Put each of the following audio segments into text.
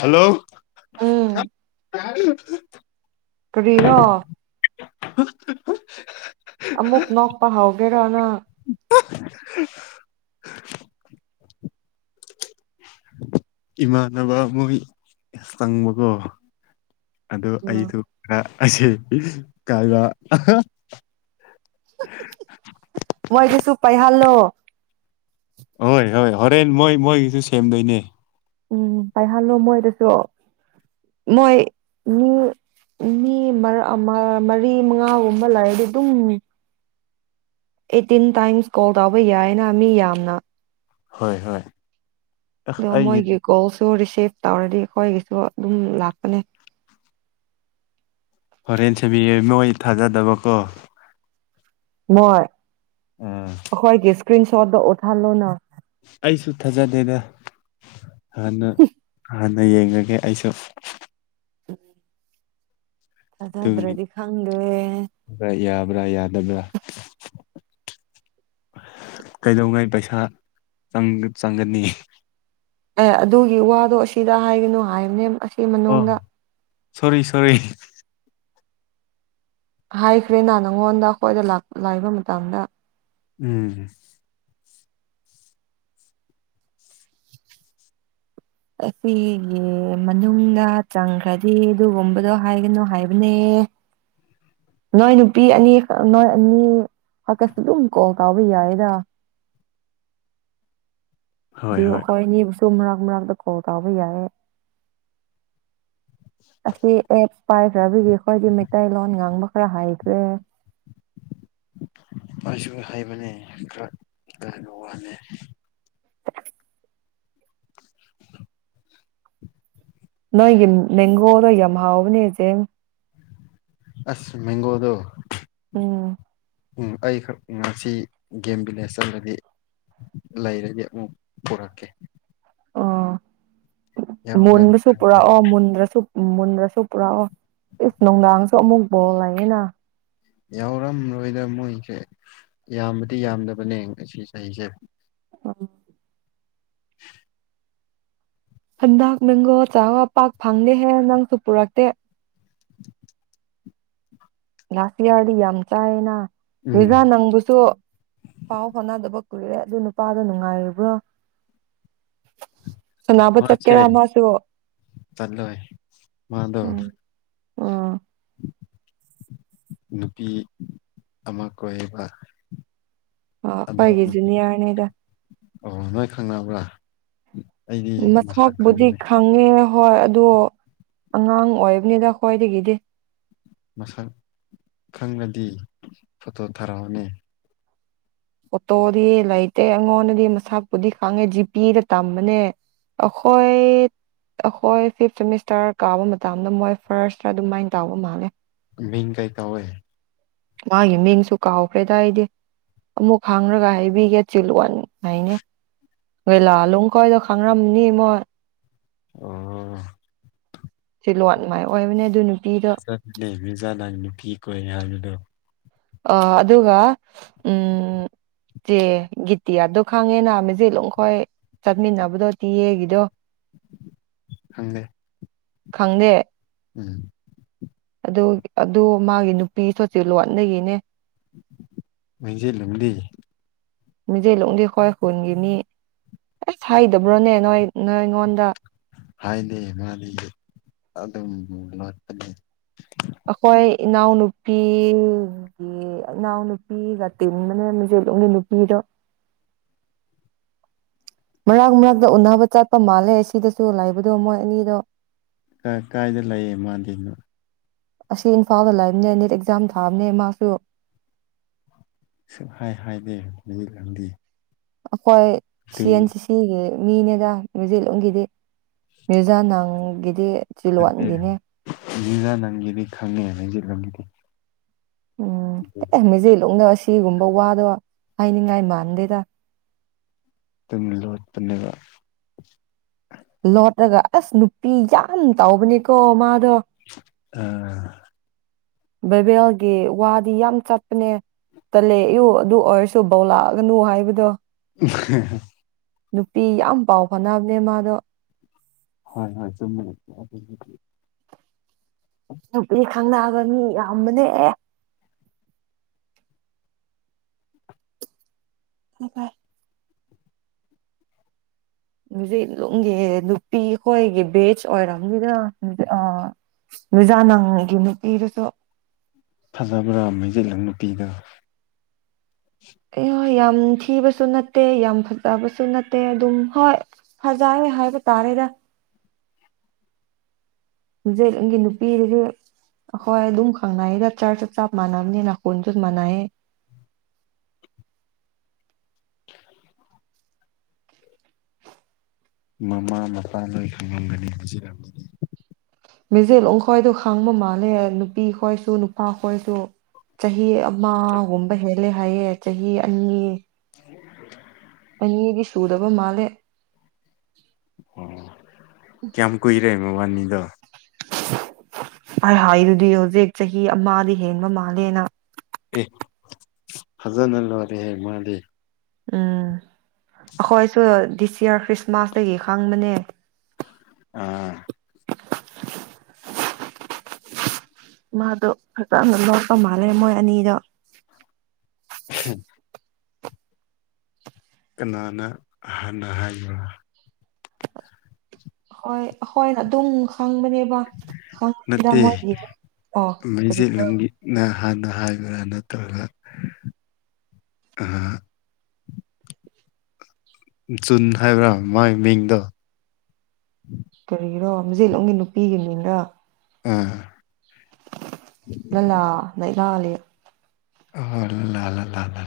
Hello ꯌꯥ [unintelligible] ꯀꯕꯤꯔꯣ ꯑꯃꯃꯨꯛ ꯅꯄ ꯍꯥꯒꯦꯔꯅ [unintelligible] ꯏꯃꯥꯟꯅꯕ ꯑꯃꯣꯏ ꯆꯪꯕꯀꯣ ꯑꯗꯨꯗ ꯎꯝ ꯑꯩꯁꯨ ꯈꯔ ꯑꯁꯤꯁꯦ ꯀꯥꯏꯗ ꯃꯣꯏꯗꯨꯁꯨ ꯄꯥꯏꯍꯜꯂꯣ ꯍꯣꯏ ꯍꯣꯏ ꯍꯣꯔꯦꯟ ꯃꯣꯏ ꯃꯣꯏꯒꯤꯁꯨ ꯁꯦꯝꯗꯣꯏꯅꯦ ꯎꯝ ꯄꯥꯏꯍꯜꯂꯣ ꯃꯣꯏꯗꯁꯨ ꯃꯣꯏ ꯃꯤ ꯃꯤ ꯃꯔꯤ ꯃꯉꯥꯒꯨꯝꯕ ꯂꯩꯔꯗꯤ ꯑꯗꯨꯝ ꯑꯩꯠꯇꯤꯟ ꯇꯥꯏꯝꯁ ꯀꯣꯜ ꯇꯧꯕ ꯌꯥꯏꯌꯦꯅ ꯃꯤ ꯌꯥꯝꯅ ꯍꯣꯏ ꯍꯣꯏ ꯑꯁ ꯑꯩꯒꯤ ꯅꯣꯡꯃꯒꯤ ꯀꯣꯜꯁꯨ ꯔꯤꯁꯤꯞ ꯇꯧꯔꯗꯤ ꯑꯩꯈꯣꯏꯒꯤꯁꯨ ꯑꯗꯨꯝ ꯂꯥꯛꯄꯅꯦ ꯍꯣꯔꯦꯟ ꯁꯦꯝꯕꯤꯌꯦ ꯅꯣꯏ ꯊꯥꯖꯗꯕꯀꯣ ꯃꯣꯏ ꯎꯝ ꯑꯈꯣꯏꯒꯤꯁ ꯏꯁꯀ꯭ꯔꯤꯟꯁꯣꯠ ꯗꯨ ꯎꯠꯍꯜ ꯂꯣꯅ ꯑꯩꯁꯨ ꯊꯥꯖꯗꯦꯗ ꯍꯟꯅ ꯍ ꯍꯟꯅ ꯌꯦꯡꯉꯒꯦ ꯑꯩꯁꯨ ꯑꯟꯑꯣꯗꯤꯕꯜ ꯑꯗꯨꯒꯤ ꯊꯥꯖꯗꯔ꯭ꯗꯤ ꯈꯪꯗ꯭ꯔꯦ ꯑꯟꯏꯟꯇꯦꯜꯂꯤꯖꯦꯕꯜ ꯌꯥꯗꯕꯥ꯭ꯔ ꯀꯩꯗꯧꯉꯩ ꯄꯩꯁꯥ ꯆꯪꯒ ꯆꯪꯒꯅꯤ ꯑꯦ ꯑꯗꯨꯒꯤ ꯋꯥꯗꯣ ꯑꯁꯤꯗ ꯍꯥꯏꯒꯅꯨ ꯍꯥꯏꯕꯅꯦ ꯑꯁ ꯁꯤ ꯑꯣ ꯃꯅꯨꯡꯗ ꯁꯣꯔꯤ ꯁꯣꯔꯤ ꯍꯥꯏꯈ꯭ꯔꯦꯅꯥ ꯅꯪꯉꯣꯟꯗ ꯑꯩꯈꯣꯏꯗ ꯂꯥꯛ ꯂꯥꯏꯕ ꯃꯇꯝꯗ ꯎꯝ ꯑꯁꯤꯒꯤ ꯃꯅꯨꯡꯗ ꯆꯪꯈ꯭ꯔꯗꯤ ꯑꯗꯨꯒꯨꯝꯕꯗꯣ ꯍꯥꯏꯒꯅꯨ ꯍꯥꯏꯕꯅꯦ ꯅꯣꯏ ꯅꯨꯄꯤ ꯑꯅꯤ ꯅꯣꯏ ꯑꯅꯤ ꯈꯛꯛꯇꯁꯨ ꯑꯗꯨꯝ ꯀꯣꯜ ꯇꯧꯕ ꯌꯥꯏꯌꯦꯗ ꯍꯣꯏ ꯕꯨ ꯍꯣꯏ ꯑꯩꯈꯣꯏꯅꯤꯕꯨ ꯁꯨ ꯁꯨꯝ ꯃꯔꯛ ꯃꯔꯛ ꯇ ꯀꯣꯜ ꯇꯧꯕ ꯌꯥꯏꯌꯦ ꯑꯁꯤ ꯑꯦ ꯄꯥꯏꯈ꯭ꯔꯕꯗꯤ ꯑꯩꯈꯣꯏꯗꯤ ꯃꯩꯇꯩꯂꯣꯟ ꯉꯥꯡꯕ ꯈꯔ ꯍꯥꯏꯈ꯭ꯔꯦ ꯑꯩꯁꯨ ꯍꯩꯕꯅꯦ ꯈꯔ ꯏꯀꯥꯏꯕ ꯋꯥꯅꯦ ꯑꯟꯑꯣꯗꯤꯕꯜ ꯅꯣꯏꯒꯤ ꯃꯦꯡꯒꯣꯗꯣ ꯌꯥꯝ ꯍꯥꯎꯕꯅꯦ ꯆꯦꯡ ꯑꯁ ꯃꯦꯡꯒꯣꯗꯣ ꯎꯝ ꯎꯝ ꯑꯩꯈꯛ ꯉꯁꯤ ꯒꯦꯝ ꯚꯤꯂꯦꯖꯇꯗꯗꯤ ꯂꯩꯔꯗꯤ ꯑꯃꯨꯛ ꯄꯨꯔꯛꯀꯦ ꯑꯣ ꯌꯥꯎꯗ꯭ꯔꯗꯤ ꯃꯨꯟꯕꯁꯨꯨꯄꯨꯔꯥ ꯈꯪꯗ꯭ꯔꯦ ꯑꯣ ꯃꯨꯟꯗ꯭ꯔꯁꯨ ꯎꯝ ꯃꯨꯟꯗ꯭ꯔꯁꯨ ꯄꯨꯔꯥꯛ ꯑꯣ ꯏꯁ ꯅꯨꯡꯗꯥꯡꯁꯨ ꯑꯃꯨꯛ ꯕꯣꯜ ꯂꯩꯌꯦꯅ ꯌꯥꯎꯔꯝꯂꯣꯏꯗ ꯃꯣꯏꯁꯦ ꯌꯥꯝꯕꯗꯤ ꯌꯥꯝꯗꯕꯅꯦ ꯉꯁꯤ ꯆꯍꯤꯁꯦ ꯑꯝ ꯑꯟꯑꯣꯗꯤꯕꯜ ꯍꯟꯗꯛ ꯃꯦꯡꯒꯣ ꯆꯥꯕ ꯄꯥꯛ ꯐꯪꯗꯦꯍꯦ ꯅꯪꯁꯨ ꯄꯨꯔꯛꯇꯦ ꯂꯥꯁꯇ ꯏꯌꯥꯔꯗꯤ ꯌꯥꯝ ꯆꯥꯏꯌꯦꯅꯥ ꯎꯝ ꯅꯤꯗꯥ ꯅꯪꯕꯨꯁꯨ ꯄꯥꯎ ꯐꯥꯎꯅꯗꯕ ꯀꯨꯏꯔꯦ ꯑꯗꯨ ꯅꯨꯄꯥꯗꯣ ꯅꯨꯡꯉꯥꯏꯔꯕ꯭ꯔꯣ ꯃꯥꯁꯦꯂꯣꯏ ꯃꯥꯗ ꯑ ꯅꯨꯄꯤ ꯑꯃ ꯀꯣꯏꯕ ꯑ ꯄꯒꯤꯖꯤꯅꯤ ꯌꯥꯅꯦꯗ ꯋꯥ ꯃꯁꯥꯛꯕꯨꯗꯤ ꯈꯪꯉꯦ ꯍꯣꯏ ꯑꯗꯣ ꯑꯉꯥꯡ ꯑꯣꯏꯕꯅꯤꯗ ꯈ꯭ꯋꯥꯏꯗꯒꯤꯗꯤ ꯃꯁꯛ ꯈꯪꯅꯗꯤ ꯐꯣꯇꯣ ꯊꯥꯔꯛꯑꯣꯅꯤ ꯑꯣꯇꯣꯗꯤ ꯂꯩꯇꯦ ꯑꯩꯉꯣꯟꯗꯗꯤ ꯃꯁꯥꯄꯨꯗꯤ ꯈꯪꯉꯦ ꯖꯤꯄꯤꯗ ꯇꯝꯕꯅꯦ ꯑꯩꯈꯣꯏ ꯑꯩꯈꯣꯏ ꯐꯤꯞ ꯁꯦꯃꯤꯁꯇꯔ ꯀꯥꯕ ꯃꯇꯝꯗ ꯃꯣꯏ ꯐꯥꯔꯁ ꯑꯗꯨꯃꯥꯏꯅ ꯇꯥꯎꯕ ꯃꯥꯜꯂꯦ ꯃꯤ ꯀꯩ ꯇ ꯍꯣꯏ ꯃꯥꯒꯤ ꯃꯤꯡꯁꯨ ꯀꯥꯎꯈ꯭ꯔꯦꯗꯥꯏꯗꯤ ꯑꯃꯨꯛ ꯈꯥꯡꯔꯒ ꯍꯥꯏꯕꯤꯒꯦ ꯆꯤꯜꯂꯟ ꯍꯥꯏꯅꯦ ꯑꯩꯣꯏ ꯂꯥꯂꯣꯡ ꯈꯣꯏꯗꯣ ꯈꯥꯡꯔꯝꯅꯤ ꯏ ꯃꯣ ꯑꯣ ꯂꯣꯠ ꯃꯥꯏ ꯑꯣꯏꯕꯅꯦ ꯑꯗꯨ ꯅꯨꯄꯤꯗꯣ [unintelligible] ꯖꯅ ꯀ ꯀꯅꯦ ꯍꯥꯏꯗꯣ ꯑ ꯑꯗꯨꯒ ꯎꯝ ꯆꯦ ꯒꯤꯇꯤꯌꯥꯗꯣ ꯈꯪꯉꯦꯅ ꯃꯦꯆꯦꯠ ꯂꯨꯝ ꯈꯣꯏ ꯆꯠꯃꯤꯟꯅꯕꯗꯣ ꯇꯤꯌꯦꯒꯤꯗꯣ ꯍꯪꯗꯦ ꯈꯪꯗꯦ ꯎꯝ ꯑꯗꯨ ꯑꯗꯨ ꯃꯥꯒꯤ ꯅꯨꯄꯤ ꯁꯣꯠꯁꯤ ꯂꯣꯟꯅꯤ ꯍꯗꯒꯤꯅꯦ ꯃꯖꯠ ꯂꯝꯂꯤ ꯃꯤꯖꯩꯂꯣꯡꯗꯤ ꯍꯣꯏ ꯍꯨꯟꯒꯤꯅꯤ ꯑꯦꯁ ꯍꯩꯗꯕ꯭ꯔꯣꯅꯦ ꯅꯣꯏ ꯅꯣꯏ ꯑꯩꯉꯣꯟꯗ ꯍꯥꯏꯗꯤ ꯃꯥꯗꯤ ꯑꯗꯨꯝ ꯂꯣꯠꯄꯅꯤ ꯑꯩꯈꯣꯏ ꯏꯅꯥꯎꯅꯨꯄꯤꯒꯤ ꯏꯅꯥꯎ ꯅꯨꯨꯄꯤꯒ ꯇꯤꯟ ꯃꯅꯦ ꯃꯆꯦꯂꯣꯡꯒꯤ ꯅꯨꯄꯤꯗꯣ ꯃꯔꯛ ꯃꯔꯛꯇ ꯎꯟꯅꯅꯕ ꯆꯠꯄ ꯃꯥꯜꯂꯦ ꯑꯁꯤꯗꯁꯨ ꯂꯥꯏꯕꯗꯣ ꯃꯣꯏ ꯑꯅꯤꯗꯣ ꯀꯥꯏꯗ ꯂꯩꯌꯦ ꯃꯥꯗꯅꯣ ꯑꯁꯤ ꯏꯝꯐꯥꯜꯗ ꯂꯩꯝꯅꯦ ꯅꯅꯤꯠ ꯑꯦꯛꯖꯥꯝ ꯊꯥꯑꯕꯅꯦ ꯃꯥꯁꯨ ꯁꯛ ꯍꯥꯏ ꯍꯥꯏꯗꯦ ꯅꯨꯃꯤꯠꯂꯗꯤ ꯍꯈꯣꯏ ꯁꯤ ꯑꯦꯟ ꯁꯤ ꯁꯤꯒꯤ ꯃꯤꯅꯦꯗ ꯃ꯭ꯌꯨꯖꯤꯠꯂꯨꯝꯒꯤꯗꯤ ꯃ꯭ꯌꯨꯖꯥ ꯥꯡꯒꯤꯗꯤ ꯅꯦ ꯂꯤꯂ ꯅꯪꯗꯤ ꯈꯪꯦꯖ ꯪꯒꯤꯗꯤ ꯎꯝꯃꯤꯖ ꯂꯅꯦ ꯁꯤꯒꯨꯝꯕ ꯋꯥꯗꯣ ꯍꯥꯏꯅꯤꯡꯉꯥꯏ ꯃꯥꯟꯗꯦꯗ ꯊꯝꯃꯤꯂꯣ ꯕ ꯂꯣꯠ꯭ꯔꯒ ꯑꯁ ꯅꯨꯄꯤ ꯌꯥꯝ ꯇꯥꯎꯕꯅꯦꯀꯣ ꯃꯥꯗꯣ ꯑꯝ ꯕꯩꯕꯦꯜꯒꯤ ꯋꯥꯗꯤ ꯌꯥꯝ ꯆꯠꯄꯅꯦ ꯇꯜꯂꯦꯛꯌꯨ ꯑꯗꯨ ꯑꯣꯏꯔꯁꯨ ꯕꯧ ꯂꯛꯑꯒꯅꯨ ꯍꯥꯏꯕꯗꯣ [unintelligible] ꯅꯨꯄꯤ ꯌꯥꯝ ꯄꯥꯎ ꯐꯥꯎꯅꯕꯅꯦ ꯃꯥꯗꯣ ꯍꯣꯏ ꯍꯣꯏ ꯆꯨꯝꯃꯤ ꯅꯨꯄꯤ ꯈꯪꯅꯛꯑꯕ ꯃꯤ ꯌꯥꯝꯌꯥꯝꯕꯅꯦ ꯑꯣ ꯐ [unintelligible] ꯍꯧꯖꯤꯂꯨꯝꯒꯤ ꯅꯨꯄꯤ ꯑꯩꯈꯣꯏꯒꯤ ꯕꯦꯆ ꯑꯣꯏꯔꯕꯝꯅꯤꯗ ꯑ ꯖꯥ ꯅꯪꯒꯤ ꯅꯨꯄꯤꯗꯨꯁꯨ ꯐꯖꯕ꯭ꯔꯥ ꯃꯩꯖꯤꯠꯂꯪ ꯅꯨꯄꯤꯗ ꯑꯦ ꯍꯣꯏ ꯌꯥꯝ ꯊꯤꯕꯁꯨ ꯅꯠꯇꯦ ꯌꯥꯝ ꯐꯖꯕꯁꯨ ꯅꯠꯇꯦ ꯑꯗꯨꯝ ꯍꯣꯏ ꯐꯖꯣꯏ ꯍꯥꯏꯕ ꯇꯥꯔꯦꯗ ꯍꯧꯖꯤꯛ ꯑꯩꯒꯤ ꯅꯨꯄꯤꯗꯨꯗꯤ ꯑꯩꯈꯣꯏ ꯑꯗꯨꯝ ꯈꯪꯅꯌꯦꯗ ꯆꯔ ꯆꯞ ꯆꯞ ꯃꯥꯟꯅꯕꯅꯦ ꯅꯥ ꯈꯨꯟꯁꯨ ꯃꯥꯟꯅꯩꯑꯦ ꯃꯃꯥ ꯃꯄꯥ ꯅꯣꯏ ꯈꯪꯂꯝꯒꯅꯤ ꯄꯨꯖꯤꯔꯅꯤ ꯃꯦꯖꯦꯂꯣꯡ ꯈꯣꯏꯗꯣ ꯈꯥꯡꯕ ꯃꯥꯜꯂꯦ ꯅꯨꯄꯤ ꯈꯣꯏꯁꯨ ꯅꯨꯄꯥ ꯈꯣꯏꯁꯨ ꯆꯍꯤ ꯑꯣꯝꯕ ꯍꯦꯜꯂꯦ ꯍꯥꯏꯌꯦ ꯆꯍꯤ ꯑꯅꯤ ꯑꯅꯤꯗꯤ ꯁꯨꯗꯕ ꯃꯥꯜꯂꯦ ꯑꯣ ꯀꯌꯥꯝ ꯀꯨꯏꯔꯦ ꯃꯕꯥꯅꯤꯗꯣ ꯑ ꯍꯥꯏꯗꯨꯗꯤ ꯍꯧꯖꯤꯛ ꯆꯍꯤ ꯑꯃꯗꯤ ꯍꯦꯟꯕ ꯃꯥꯜꯂꯦꯅ ꯐꯖꯅ ꯂꯣꯏꯔꯦ ꯍꯦ ꯃꯥꯗꯤ ꯎꯝ ꯑꯩꯈꯣꯏꯁꯨ ꯗꯤꯁ ꯌꯌꯥꯔ ꯈ꯭ꯔꯤꯁꯃꯥꯁꯇꯒꯤ ꯈꯪꯕꯅꯦ ꯑꯥ ꯃꯥꯗꯣ ꯐꯖꯅ ꯂꯣꯛꯄ ꯃꯥꯜꯂꯦ ꯃꯣꯏ ꯑꯅꯤꯗꯣ ꯎꯝ ꯀꯅꯥꯅ ꯍꯅ ꯍꯥꯏꯕ ꯍꯣꯏ ꯑꯩꯈꯣꯏꯅ ꯑꯗꯨꯝ ꯈꯪꯕꯅꯦꯕ ꯈꯪꯕꯅꯤꯗ ꯅꯠꯇꯦ ꯃꯣꯏꯒꯤ ꯑꯣ ꯀꯔꯤꯅ ꯃꯩꯖꯤꯠꯂꯝꯒꯤꯅ ꯍꯥꯟꯅ ꯍꯥꯏꯕ꯭ꯔꯥ ꯅꯠꯇ꯭ꯔꯒ ꯖꯨꯟ ꯍꯥꯏꯕ꯭ꯔꯥ ꯃꯥꯒꯤ ꯃꯤꯡꯗꯣ ꯀꯔꯤꯔꯣ ꯃꯖꯤꯠꯂꯣꯝꯒꯤ ꯅꯨꯄꯤꯒꯤ ꯃꯤꯡꯅ ꯎꯝ ꯂ ꯂ ꯂꯩ ꯂꯤ ꯑꯣꯏꯔꯕꯨ ꯂ ꯂ ꯂꯗ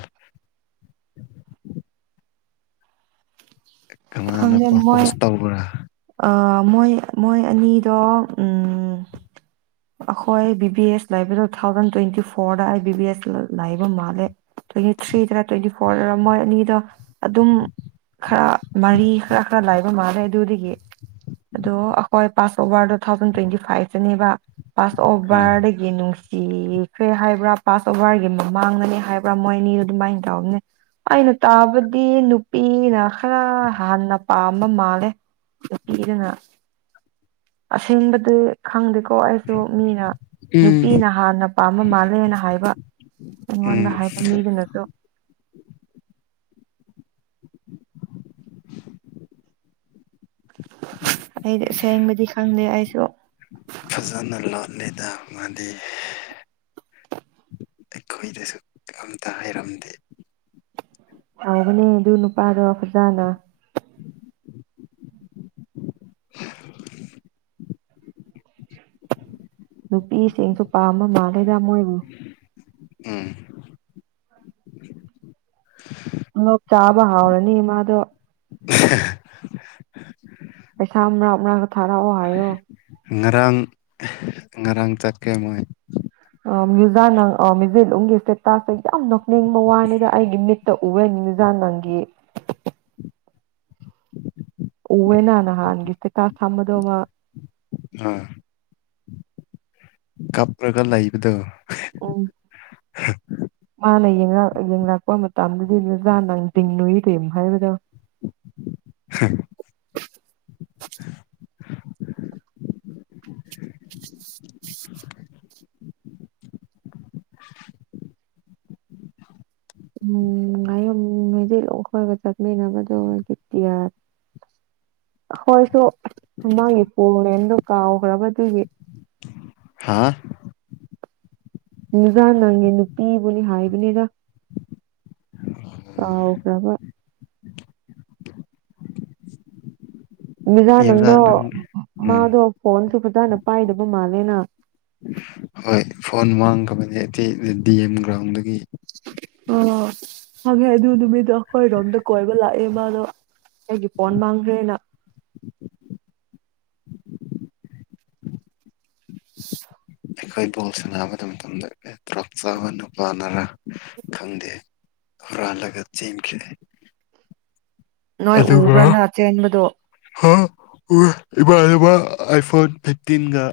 ꯀꯅꯥꯅ ꯈꯪꯗꯦ ꯃꯣꯏ ꯄ꯭ꯔꯄꯣꯁ ꯇꯧꯕ꯭ꯔꯥ ꯃꯣꯏ ꯃꯣꯏ ꯑꯅꯤꯗꯣ ꯑꯩꯈꯣꯏ ꯕꯤ ꯕꯤ ꯑꯦꯁ ꯂꯩꯕꯗ ꯇꯨ ꯊꯥꯎꯖꯟ ꯇ꯭ꯋꯦꯟꯇꯤ ꯐꯣꯔꯗ ꯑꯩ ꯕꯤ ꯕꯤ ꯑꯦꯁ ꯂꯥꯏꯕ ꯃꯥꯜꯂꯦ ꯇ꯭ꯋꯦꯟꯇꯤ ꯊ꯭ꯔꯤꯗꯔ ꯇ꯭ꯋꯦꯟꯇꯤ ꯐꯣꯔꯗꯔ ꯃꯣꯏ ꯑꯅꯤꯗꯣ ꯑꯗꯨꯝ ꯈꯔ ꯃꯔꯤ ꯈꯔ ꯈꯔ ꯂꯥꯏꯕ ꯃꯥꯜꯂꯦ ꯑꯗꯨꯗꯒꯤ ꯑꯗꯣ ꯑꯩꯈꯣꯏ pass over two thousand twenty ꯐꯥꯏꯚꯇꯅꯦꯕ ꯄꯥꯁ ꯑꯣꯕꯔꯦꯒꯅꯨ ꯁꯤꯈ꯭ꯔꯦ ꯍꯥꯏꯕ꯭ꯔꯥ ꯄꯥꯁ ꯑꯣꯚꯔꯒꯤ ꯃꯃꯥꯡꯗꯅꯦ ꯍꯥꯏꯕ꯭ꯔꯥ ꯃꯣꯏ ꯑꯅꯤ ꯑꯗꯨꯃꯥꯏꯅ ꯇꯧꯕꯅꯦ ꯑꯩꯅ ꯇꯥꯕꯗꯤ ꯅꯨꯄꯤꯅ ꯈꯔ ꯍꯥꯟꯟꯅ ꯄꯥꯝꯕ ꯃꯥꯜꯂꯦ ꯤ ꯏꯉ ꯑꯁꯦꯡꯕꯗꯤ ꯈꯪꯗ ꯀꯣ ꯑꯩꯁꯨ ꯃꯤꯅ ꯎꯝ ꯅꯨꯄꯤꯅ ꯍꯥꯟꯅ ꯄꯥꯝꯕ ꯃꯥꯜꯂꯦꯅ ꯍꯥꯏꯕ ꯑꯩꯉꯣꯟꯗ ꯎꯝ ꯍꯥꯏꯕ ꯃꯤꯗꯨꯅꯁꯨ [inaudible] ꯑꯩꯗꯤ ꯁꯦꯡꯕꯗꯤ ꯈꯪꯗꯦ ꯑꯩꯁꯨ ꯅꯦꯇꯥ ꯉꯥꯟꯗꯤ ꯑꯩꯈꯣꯏꯗꯁꯨ ꯑꯝꯇ ꯍꯥꯏꯔꯝꯗꯦ ꯍꯧꯒꯅꯦ ꯑꯗꯨ ꯅꯨꯄꯥꯗꯣ ꯐꯖꯥꯅ [inaudible] ꯅꯨꯄꯤꯁꯤꯡꯁꯨ ꯄꯥꯝꯕ ꯃꯥꯜꯂꯦ ꯔꯃꯣꯏꯕ ꯎꯝ ꯂ ꯆꯥꯕ ꯍꯥꯎꯔꯅꯤ ꯃꯥꯗꯣ꯫ ꯍꯦꯍꯥ ꯄꯩꯁꯥ ꯑꯃ ꯊꯔꯑꯣ ꯍꯥꯏꯌꯣ꯫ ꯉꯔꯥꯡ ꯉꯔꯥꯡ ꯆꯠꯀꯦ ꯃꯣꯏ꯫ ꯃ꯭ꯌꯨꯖꯥꯅ ꯃꯌꯨꯖꯦꯂꯝꯒꯤꯁꯦ ꯇꯥꯁ ꯌꯥꯝ ꯅ ꯅꯤꯡꯕ ꯋꯥꯅꯤꯗ ꯑꯩꯒꯤ ꯃꯤꯠ ꯎꯕ ꯅꯤꯡꯖ ꯅꯪꯒꯤ ꯎꯋꯦꯅ ꯅꯥꯍꯟꯒꯤꯁꯤ ꯀꯥ ꯁꯝꯕꯗ ꯃꯥ ꯑꯥ꯫ ꯀꯞ꯭ꯄꯔꯒ ꯂꯩꯕꯗꯨ꯫ ꯎꯝ ꯃꯥꯅ ꯌꯦꯡꯉꯥꯛꯄ ꯃꯇꯝꯗꯗꯤ ꯅꯖꯥ ꯅꯪ ꯇꯤꯡꯂꯨꯏ ꯀ ꯍꯥꯏꯕꯗꯣ꯫ ꯍꯦ ꯎꯝ ꯉꯥꯌꯨꯝ ꯍꯥꯏꯗꯤꯂ ꯑꯩꯈꯣꯏꯒ ꯆꯠꯃꯤꯟꯅꯕꯗꯣꯒꯤꯇꯤꯌꯥ ꯑꯩꯈꯣꯏꯁꯨ ꯃꯃꯥꯡꯒꯤ ꯄꯣ ꯃꯦꯝꯗ ꯀꯥꯎꯈ꯭ꯔꯕꯗꯨꯒꯤ ꯍꯥꯥ ꯖꯥ ꯅꯪꯉꯦ ꯅꯨꯄꯤꯕꯨꯅꯤ ꯍꯥꯏꯕꯅꯤꯗ꯫ ꯀꯥꯑꯣꯈ꯭ꯔꯕ꯫ ꯖ ꯃꯤꯕꯗ ꯅꯪꯗꯣ ꯅꯪ ꯃꯥ ꯎꯝ ꯑꯗꯣ ꯐꯣꯟꯁꯨ ꯐꯖꯅ ꯄꯥꯏꯗꯕ ꯃꯥꯜꯂꯦꯅ꯫ ꯍꯣꯏ ꯐꯣꯟ ꯃꯥꯡꯈ꯭ꯔꯕꯅꯦ ꯑꯇꯩ ꯗꯤ ꯑꯦꯝ ꯒ꯭ꯔꯥꯎꯟꯗꯒꯤ꯫ ꯑ ꯍꯪꯉꯦ ꯑꯗꯨ ꯅꯨꯃꯤꯠꯇꯣ ꯑꯩꯈꯣꯏꯔꯣꯝꯗ ꯀꯣꯏꯕ ꯂꯥꯛꯑꯦ ꯃꯥꯗꯣ ꯑꯩꯒꯤ ꯐꯣꯟ ꯃꯥꯡꯈ꯭ꯔꯦꯅ꯫ ꯑꯩꯈꯣꯏ ꯕꯣꯜ ꯁꯥꯟꯅꯕ ꯃꯇꯝꯗ ꯑꯩꯈ ꯇꯔꯞ ꯆꯥꯕ ꯅꯨꯄꯥꯅꯔꯥ ꯈꯪꯗꯦ ꯍꯨꯔꯥꯜꯂꯒ ꯆꯦꯟꯈꯔꯦ꯫ ꯅꯣꯏ ꯎꯕ꯭ꯔꯅ ꯆꯦꯟꯕꯗꯣ꯫ ꯑꯣ ꯏꯕꯕ ꯑꯥꯏ ꯐꯣꯟ ꯐꯤꯞꯇꯤꯟꯒ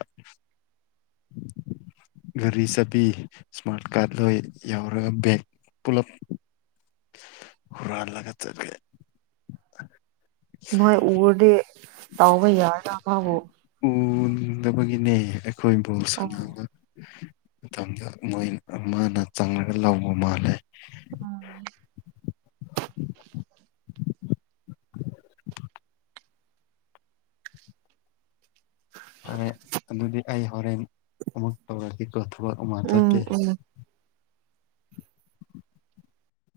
ꯒꯥꯔꯤ ꯆꯠꯄꯤ ꯏꯁꯃꯥꯔꯠ ꯀꯥꯔꯗ ꯂꯣꯏ ꯌꯥꯎꯔꯒ ꯕꯦꯒ ꯄꯨꯂꯞ ꯍꯨꯔꯥꯜꯂꯒ ꯆꯠꯂꯦ꯫ ꯅꯣꯏ ꯎꯔꯗꯤ꯫ ꯇꯥꯎꯕ ꯌꯥꯔ ꯃꯥꯕꯨ꯫ ꯎꯗꯕꯒꯤꯅꯦ ꯑꯩꯈꯣꯏ ꯕꯥꯜ ꯑꯣ ꯁꯥꯟꯅꯕ ꯃꯇꯝꯗ ꯃꯣꯏ ꯃꯥꯅ ꯆꯪꯉꯒ ꯂꯧꯕ ꯃꯥꯜꯂꯦ꯫ ꯑꯁ ꯐꯔꯦ ꯑꯗꯨꯗꯤ ꯑꯩ ꯍꯣꯔꯦꯟ ꯑꯃꯨꯛ ꯇꯧꯔꯒꯦ ꯊꯕꯛ ꯑꯃꯥ ꯆꯠꯀꯦ ꯎꯝ ꯎꯝ